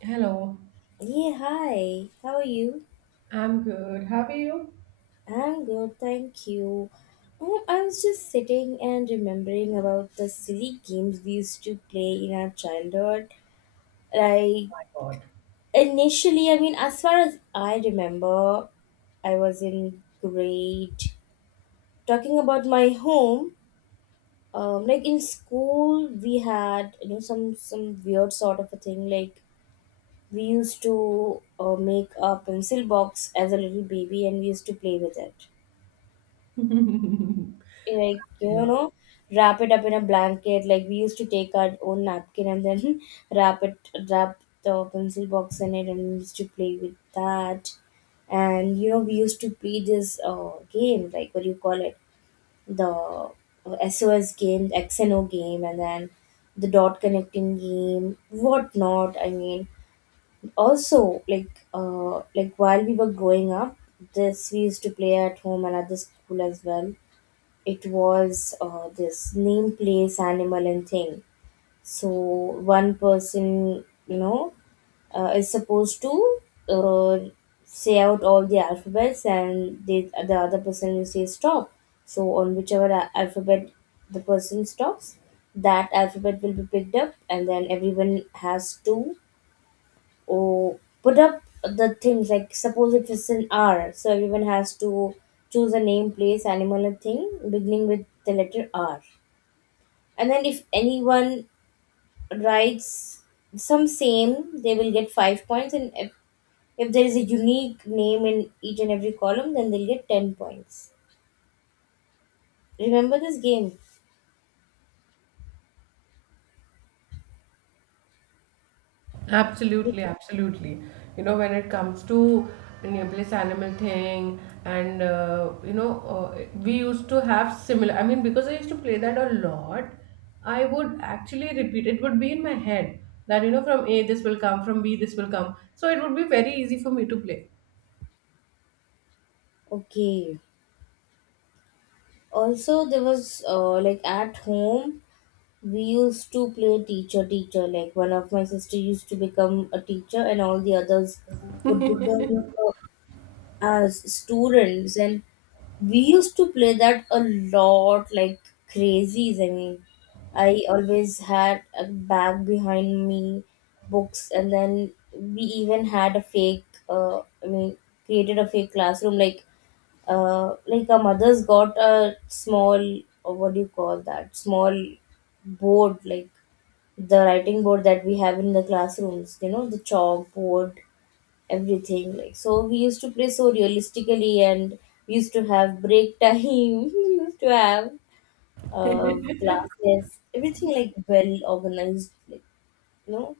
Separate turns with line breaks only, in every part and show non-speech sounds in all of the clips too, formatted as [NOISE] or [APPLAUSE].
Hello,
Yeah, hi. How are you?
I'm good. How are you?
I'm good, thank you. Oh, I was just sitting and remembering about the silly games we used to play in our childhood. Like,
God.
initially, I mean, as far as I remember, I was in grade. Talking about my home, like in school, we had some weird sort of a thing. Like we used to make a pencil box as a little baby, and we used to play with it.
[LAUGHS]
Like
No.
wrap it up in a blanket, like we used to take our own napkin and then [LAUGHS] wrap it wrap the pencil box in it, and we used to play with that. And you know, we used to play this game, like what do you call it, the SOS game, XNO game, and then the dot connecting game, whatnot. I mean, also like while we were growing up, this we used to play at home and at the school as well. It was this name, place, animal, and thing. So one person, you know, is supposed to uh, say out all the alphabets, and the other person will say stop. So on whichever alphabet the person stops, that alphabet will be picked up, and then everyone has to or put up the things, like suppose if it's an R, so everyone has to choose a name, place, animal, and thing beginning with the letter R. And then if anyone writes some same, they will get 5 points. And if there is a unique name in each and every column, then they'll get 10 points. Remember this game?
Absolutely, absolutely. You know, when it comes to nebulous animal thing, and we used to have similar. I mean, because I used to play that a lot, I would actually repeat. It would be in my head that, from A this will come, from B this will come. So it would be very easy for me to play.
Okay. Also, there was like at home, we used to play teacher teacher. Like one of my sister used to become a teacher, and all the others would become as students. And we used to play that a lot, like crazies. I mean, I always had a bag behind me, books, and then we even had a fake. I mean, created a fake classroom. Like our mothers got a small, or what do you call that? Small board, like the writing board that we have in the classrooms, you know, the chalkboard, everything. Like, so we used to play so realistically, and we used to have break time. [LAUGHS] We used to have classes, everything, like well organized, like, you know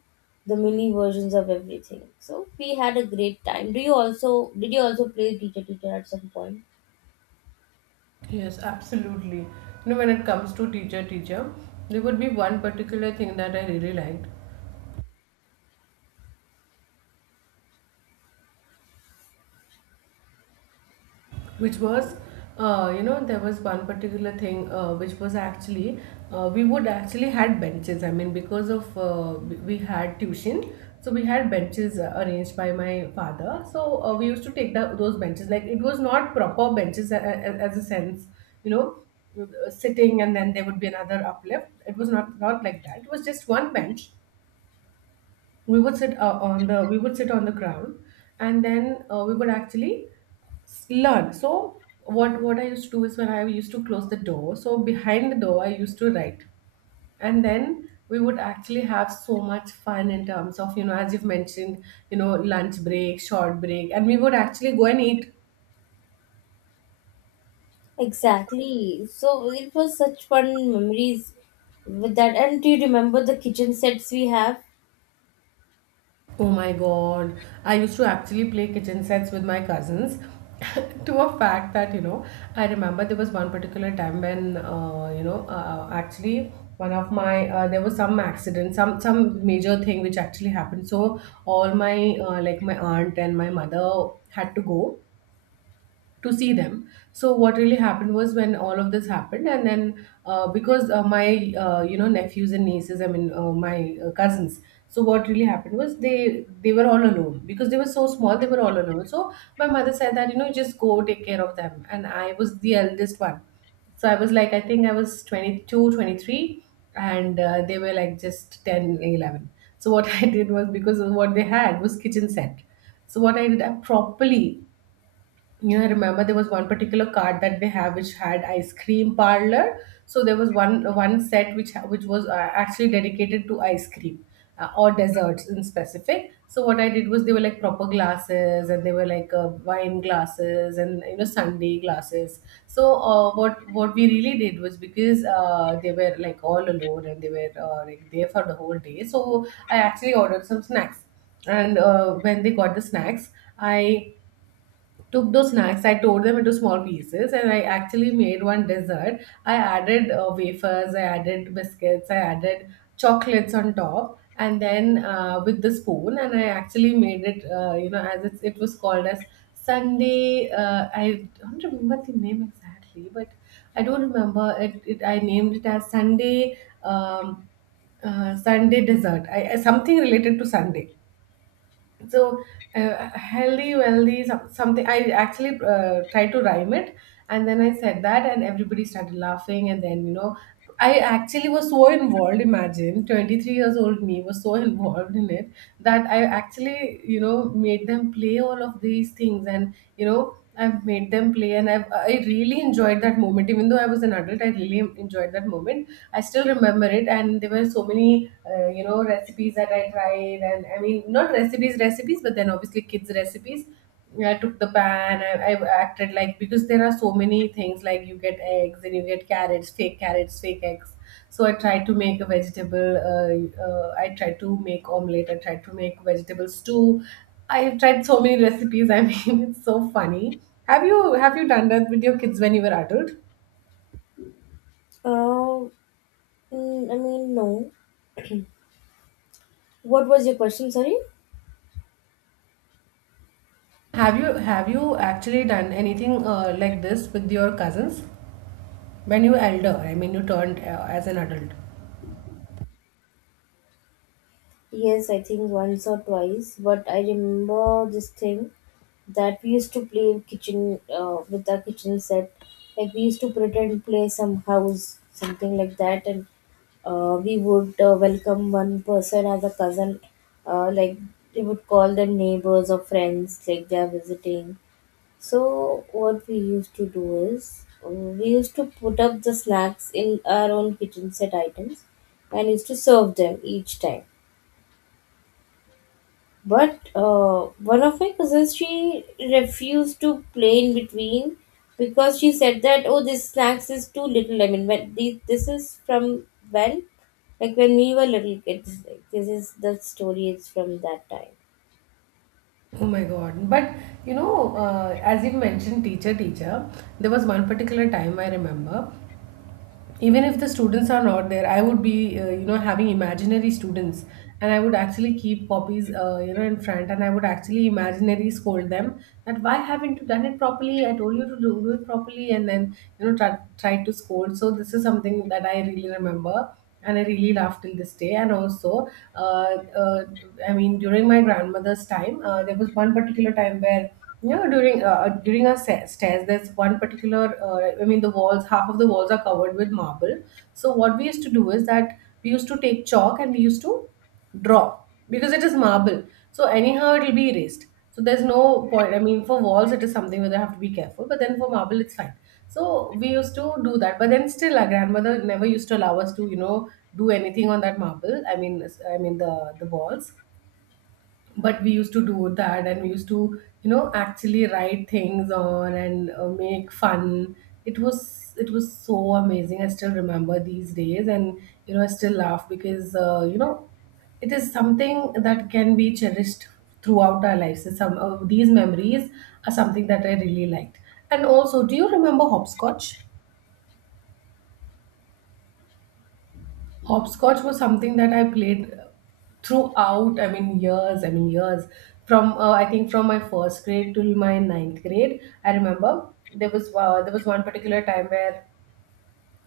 the mini versions of everything. So we had a great time. Do you also did you also play teacher teacher at some point?
Yes, absolutely. You know, when it comes to teacher, teacher, there would be one particular thing that I really liked, which was there was one particular thing, which was actually, we would actually had benches. I mean, because of we had tuition, so we had benches, arranged by my father. So, we used to take those benches, like it was not proper benches, as a sense, you know, sitting. And then there would be another uplift. It was not like that. It was just one bench. We would sit on the we would sit on the ground. And then, we would actually learn. So what I used to do is when I used to close the door, so behind the door I used to write. And then we would actually have so much fun in terms of, as you've mentioned, lunch break, short break, and we would actually go and eat.
Exactly, so it was such fun memories with that. And do you remember the kitchen sets we have?
Oh my god. I used to actually play kitchen sets with my cousins [LAUGHS] to a fact that, I remember there was one particular time when, actually there was some accident, some major thing which actually happened. So all like my aunt and my mother had to go to see them. So what really happened was when all of this happened, and then, because, my, nephews and nieces. I mean, my, cousins. So what really happened was they were all alone because they were so small. They were all alone. So my mother said that, just go take care of them, and I was the eldest one. So I was like I think I was 22, 23, and they were like just 10, 11. So what [LAUGHS] I did was because what they had was kitchen set. So what I did, I properly, I remember there was one particular card that they have which had ice cream parlor. So there was one set which which was, actually dedicated to ice cream, or desserts in specific. So what I did was they were like proper glasses and they were like, wine glasses, and, sundae glasses. So, what we really did was because, they were like all alone and they were, like there for the whole day. So I actually ordered some snacks, and, when they got the snacks, I took those snacks, I tore them into small pieces, and I actually made one dessert. I added, wafers, I added biscuits, I added chocolates on top, and then, with the spoon, and I actually made it. It was called as Sunday. I don't remember the name exactly, but I don't remember it. I named it as Sunday. Um, Sunday dessert, something related to Sunday. So, healthy, wealthy, something, I actually, tried to rhyme it. And then I said that, and everybody started laughing. And then, I actually was so involved. Imagine, 23 years old me was so [LAUGHS] involved in it, that I actually, made them play all of these things. And, I've made them play, and I really enjoyed that moment. Even though I was an adult, I really enjoyed that moment. I still remember it, and there were so many, recipes that I tried. And I mean, not recipes, recipes, but then obviously kids' recipes. I took the pan. I acted like, because there are so many things, like you get eggs and you get carrots, fake eggs. So I tried to make a vegetable. I tried to make omelette. I tried to make vegetable stew. I have tried so many [LAUGHS] recipes. I mean, [LAUGHS] it's so funny. Have you done that with your kids when you were adult?
Uh, I mean, no. What was your question? Sorry.
Have you actually done anything, like this with your cousins when you elder? I mean, you turned, as an adult.
Yes, I think once or twice, but I remember this thing that we used to play kitchen with our kitchen set. Like we used to pretend play some house, something like that, and we would welcome one person as a cousin. Uh, like we would call them neighbors or friends, like they are visiting. So what we used to do is we used to put up the snacks in our own kitchen set items and used to serve them each time. But one of my cousins, she refused to play in between, because she said that oh, this snacks is too little. I mean, when this is from when, like when we were little kids. Like, this is the story is from that time.
Oh my God! But, as you mentioned, teacher, teacher. There was one particular time I remember, even if the students are not there. I would be, having imaginary students, and I would actually keep copies, in front, and I would actually imaginary scold them that, why haven't you done it properly? I told you to do it properly. And then, try to scold. So this is something that I really remember, and I really laugh till this day. And also, uh, uh, I mean, during my grandmother's time, there was one particular time where, during our stairs, there's one particular. I mean, the walls, half of the walls are covered with marble. So what we used to do is that we used to take chalk, and we used to draw because it is marble. So anyhow, it'll be erased. So there's no point. I mean, for walls, it is something where they have to be careful, but then for marble, it's fine. So we used to do that, but then still, our grandmother never used to allow us to, do anything on that marble. I mean the walls. But we used to do that, and we used to, actually write things on. And, make fun. It was so amazing. I still remember these days. And, I still laugh, because, it is something that can be cherished throughout our lives. So some of these memories are something that I really liked. And also, do you remember hopscotch? Hopscotch was something that I played throughout, I mean, years, I mean, years. I think, from my first grade till my ninth grade. I remember there was, one particular time where,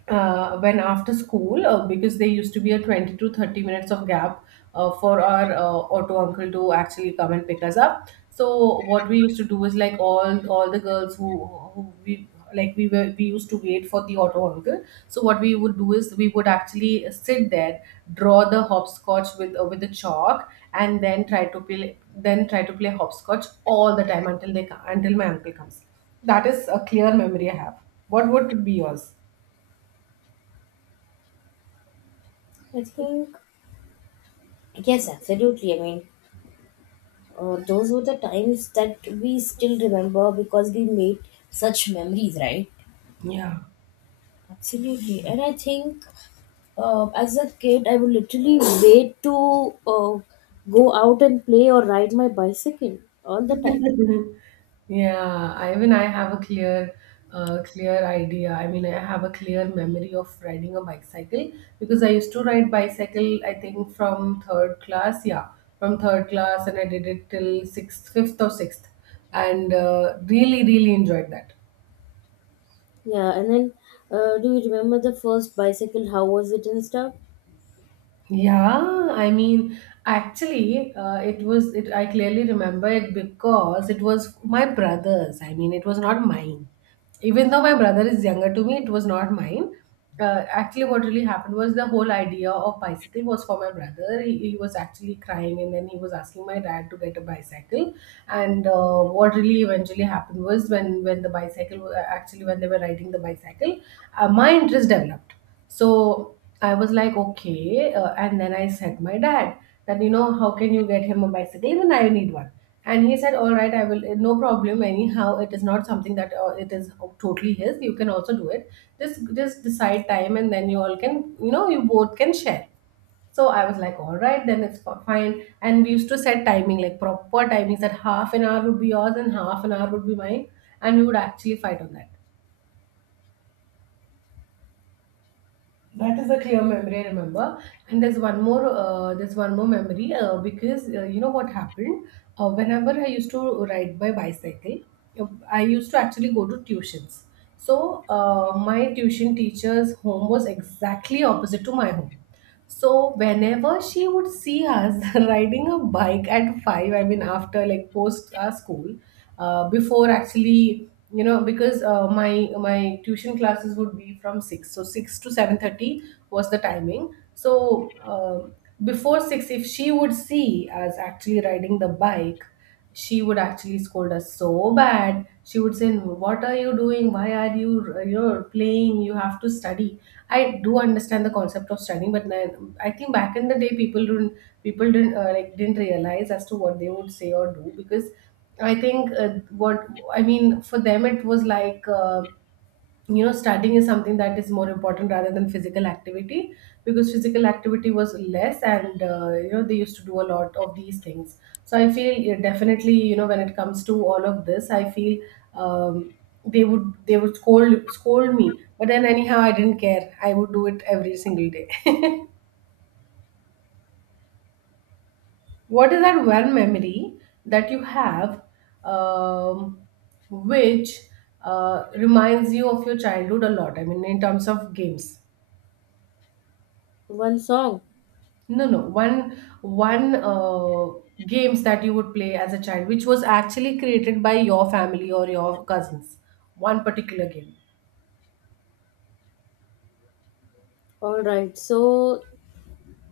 when after school, because there used to be a 20 to 30 minutes of gap, for our, auto uncle to actually come and pick us up. So what we used to do is, like, all the girls who we like we used to wait for the auto uncle. So what we would do is we would actually sit there, draw the hopscotch with, a chalk, and then try to play then try to play hopscotch all the time, until until my uncle comes. That is a clear memory I have. What would be yours?
I think yes, absolutely. I mean, those were the times that we still remember because we made such memories, right?
Yeah.
Absolutely. And I think as a kid, I would literally [COUGHS] wait to go out and play or ride my bicycle all the time.
[LAUGHS] Yeah, I mean, I have a clear idea. I mean, I have a clear memory of riding a bicycle, because I used to ride bicycle. I think from third class, yeah, from third class, and I did it till sixth, fifth or sixth, and, really, really enjoyed that.
Yeah, and then do you remember the first bicycle? How was it and stuff?
Yeah, I mean, actually, it was it. I clearly remember it, because it was my brother's. I mean, it was not mine. Even though my brother is younger to me, it was not mine. Actually, what really happened was the whole idea of bicycle was for my brother. He was actually crying, and then he was asking my dad to get a bicycle. And, what really eventually happened was when the bicycle, actually when they were riding the bicycle, my interest developed. So I was like, okay. And then I said my dad that, how can you get him a bicycle? Even I need one. And he said, all right, I will, no problem. Anyhow, it is not something that, it is totally his. You can also do it. Just decide time, and then you all can, you both can share. So I was like, all right, then it's fine. And we used to set timing, like proper timings, that half an hour would be yours and half an hour would be mine. And we would actually fight on that. That is a clear memory I remember, and there's one more. There's one more memory, because, you know what happened. Whenever I used to ride by bicycle, uh, I used to actually go to tuitions. So my tuition teacher's home was exactly opposite to my home. So whenever she would see us [LAUGHS] riding a bike at five, I mean after like post our school, before actually you know because my tuition classes would be from 6, so 6 to 7:30 was the timing. So before 6, if she would see us actually riding the bike, she would actually scold us so bad. She would say, what are you doing? Why are you you're playing? You have to study. I do understand the concept of studying, but then I think back in the day people didn't, people didn't didn't realize as to what they would say or do, because I think, what I mean for them it was like, you know, studying is something that is more important rather than physical activity, because physical activity was less and you know, they used to do a lot of these things. So I feel, definitely, you know, when it comes to all of this, I feel um, they would scold me, but then anyhow I didn't care, I would do it every single day. [LAUGHS] What is that one memory that you have, um, which reminds you of your childhood a lot, I mean in terms of games?
One song.
No, no. One one Games that you would play as a child, which was actually created by your family or your cousins. One particular game.
All right. So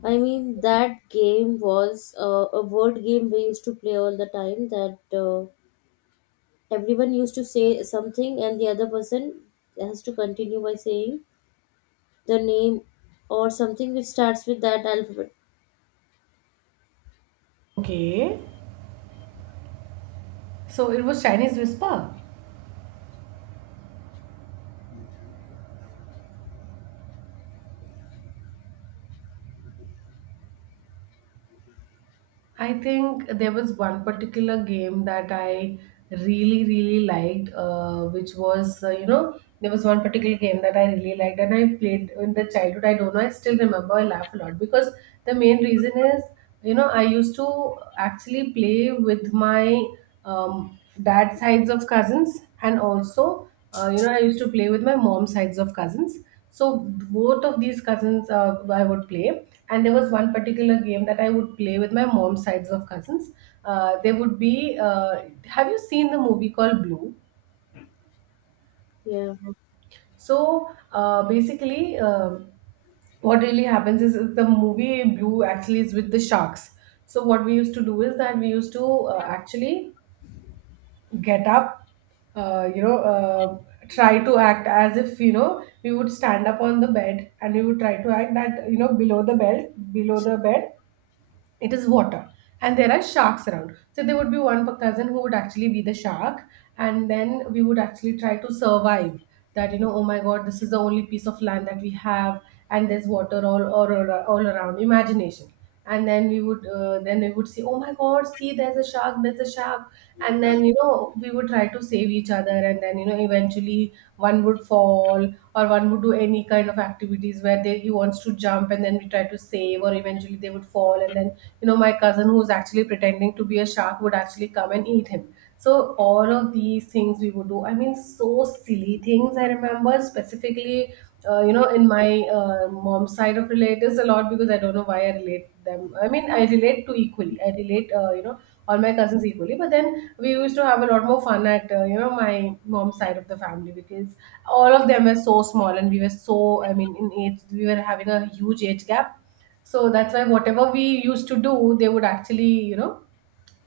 I mean that game was a word game we used to play all the time. That everyone used to say something and the other person has to continue by saying the name or something which starts with that alphabet.
Okay. So it was Chinese Whisper. I think there was one particular game that I really, really liked, which was, you know, there was one particular game that I really liked and I played in the childhood. I don't know, I still remember, I laugh a lot because the main reason is, you know, I used to actually play with my dad sides of cousins, and also, you know, I used to play with my mom sides of cousins. So both of these cousins I would play, and there was one particular game that I would play with my mom's sides of cousins. There would be. Have you seen the movie called Blue?
Yeah.
So basically, what really happens is the movie Blue actually is with the sharks. So what we used to do is that we used to actually get up, uh, you know, uh, try to act as if, you know, we would stand up on the bed and we would try to act that, you know, below the bed, it is water. And there are sharks around. So there would be one per cousin who would actually be the shark. And then we would actually try to survive, that, you know, oh my God, this is the only piece of land that we have. And there's water all around. Imagination. And then we would see, oh my God, see, there's a shark, there's a shark, and then you know we would try to save each other, and then you know eventually one would fall, or one would do any kind of activities where he wants to jump, and then we try to save, or eventually they would fall, and then you know my cousin who's actually pretending to be a shark would actually come and eat him. So all of these things we would do, I mean so silly things, I remember specifically, you know, in my mom's side of relatives a lot, because I don't know why I relate them. I mean, I relate to equally. I relate, you know, all my cousins equally. But then we used to have a lot more fun at, you know, my mom's side of the family, because all of them were so small and we were so, I mean in age we were having a huge age gap. So that's why whatever we used to do, they would actually, you know,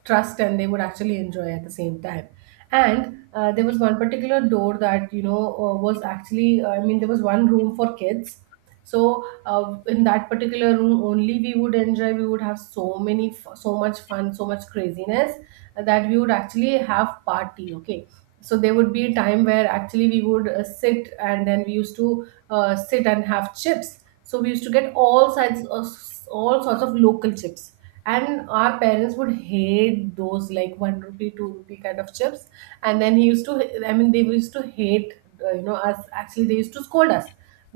trust, and they would actually enjoy at the same time. And there was one particular door that, you know, was actually, I mean there was one room for kids. So in that particular room only we would enjoy, we would have so many so much fun, so much craziness, that we would actually have party. Okay, so there would be a time where actually we would sit, and then we used to sit and have chips. So we used to get all sorts of local chips, and our parents would hate those, like one rupee two rupee kind of chips. And then he used to, I mean they used to hate, you know, us actually, they used to scold us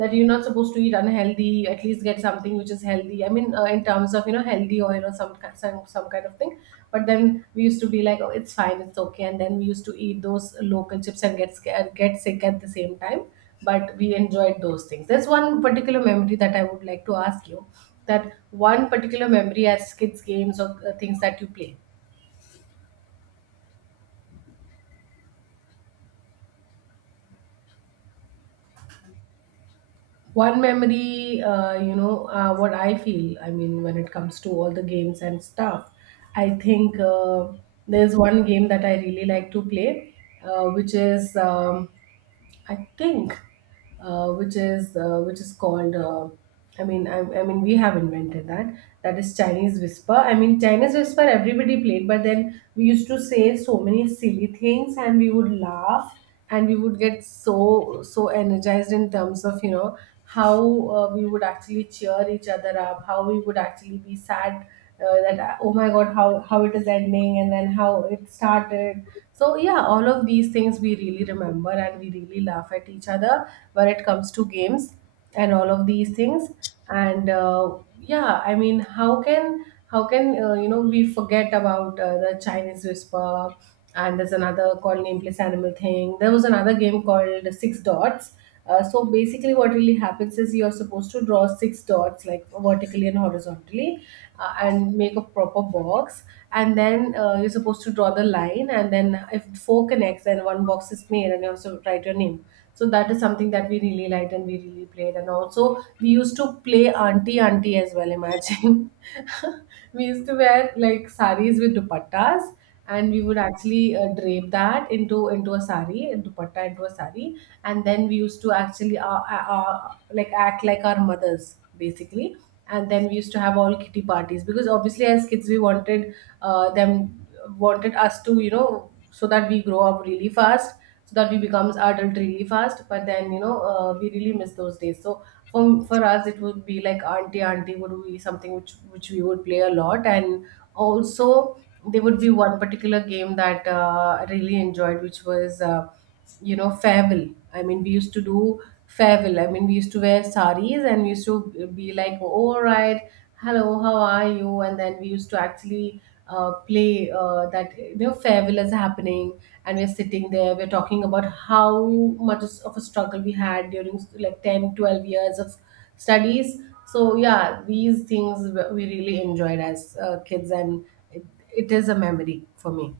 that you're not supposed to eat unhealthy, at least get something which is healthy, I mean, in terms of, you know, healthy oil or some, some kind of thing. But then we used to be like, oh it's fine, it's okay, and then we used to eat those local chips and get scared, get sick at the same time. But we enjoyed those things. There's one particular memory that I would like to ask you, that one particular memory as kids games, or things that you play, one memory, what I feel, I mean when it comes to all the games and stuff, I think, there's one game that I really like to play, which is I think, which is called. I mean, I mean, we have invented that. That is Chinese Whisper. I mean, Chinese Whisper. Everybody played, but then we used to say so many silly things, and we would laugh, and we would get so energized in terms of, you know, how, we would actually cheer each other up, how we would actually be sad, that oh my god, how it is ending and then how it started. So yeah, all of these things we really remember, and we really laugh at each other when it comes to games and all of these things. And yeah, I mean, how can you know, we forget about, the Chinese Whisper? And there's another called nameless animal thing. There was another game called six dots. So basically, what really happens is you're supposed to draw six dots, like vertically and horizontally, and make a proper box. And then you're supposed to draw the line. And then if four connects, then one box is made, and you also write your name. So that is something that we really liked and we really played. And also, we used to play auntie auntie as well. Imagine [LAUGHS] we used to wear like saris with dupattas, and we would actually drape that into a sari, into a sari, and then we used to actually like act like our mothers basically. And then we used to have all kitty parties, because obviously as kids we wanted, them wanted us to, you know, so that we grow up really fast, so that we becomes adult really fast. But then you know, we really miss those days. So for us it would be like auntie auntie would be something which we would play a lot. And also there would be one particular game that, I really enjoyed, which was, you know, farewell. I mean we used to do farewell, I mean we used to wear saris, and we used to be like, oh, all right, hello, how are you? And then we used to actually play that, you know, farewell is happening, and we're sitting there, we're talking about how much of a struggle we had during like 10, 12 years of studies. So yeah, these things we really enjoyed as kids, and it, it is a memory for me.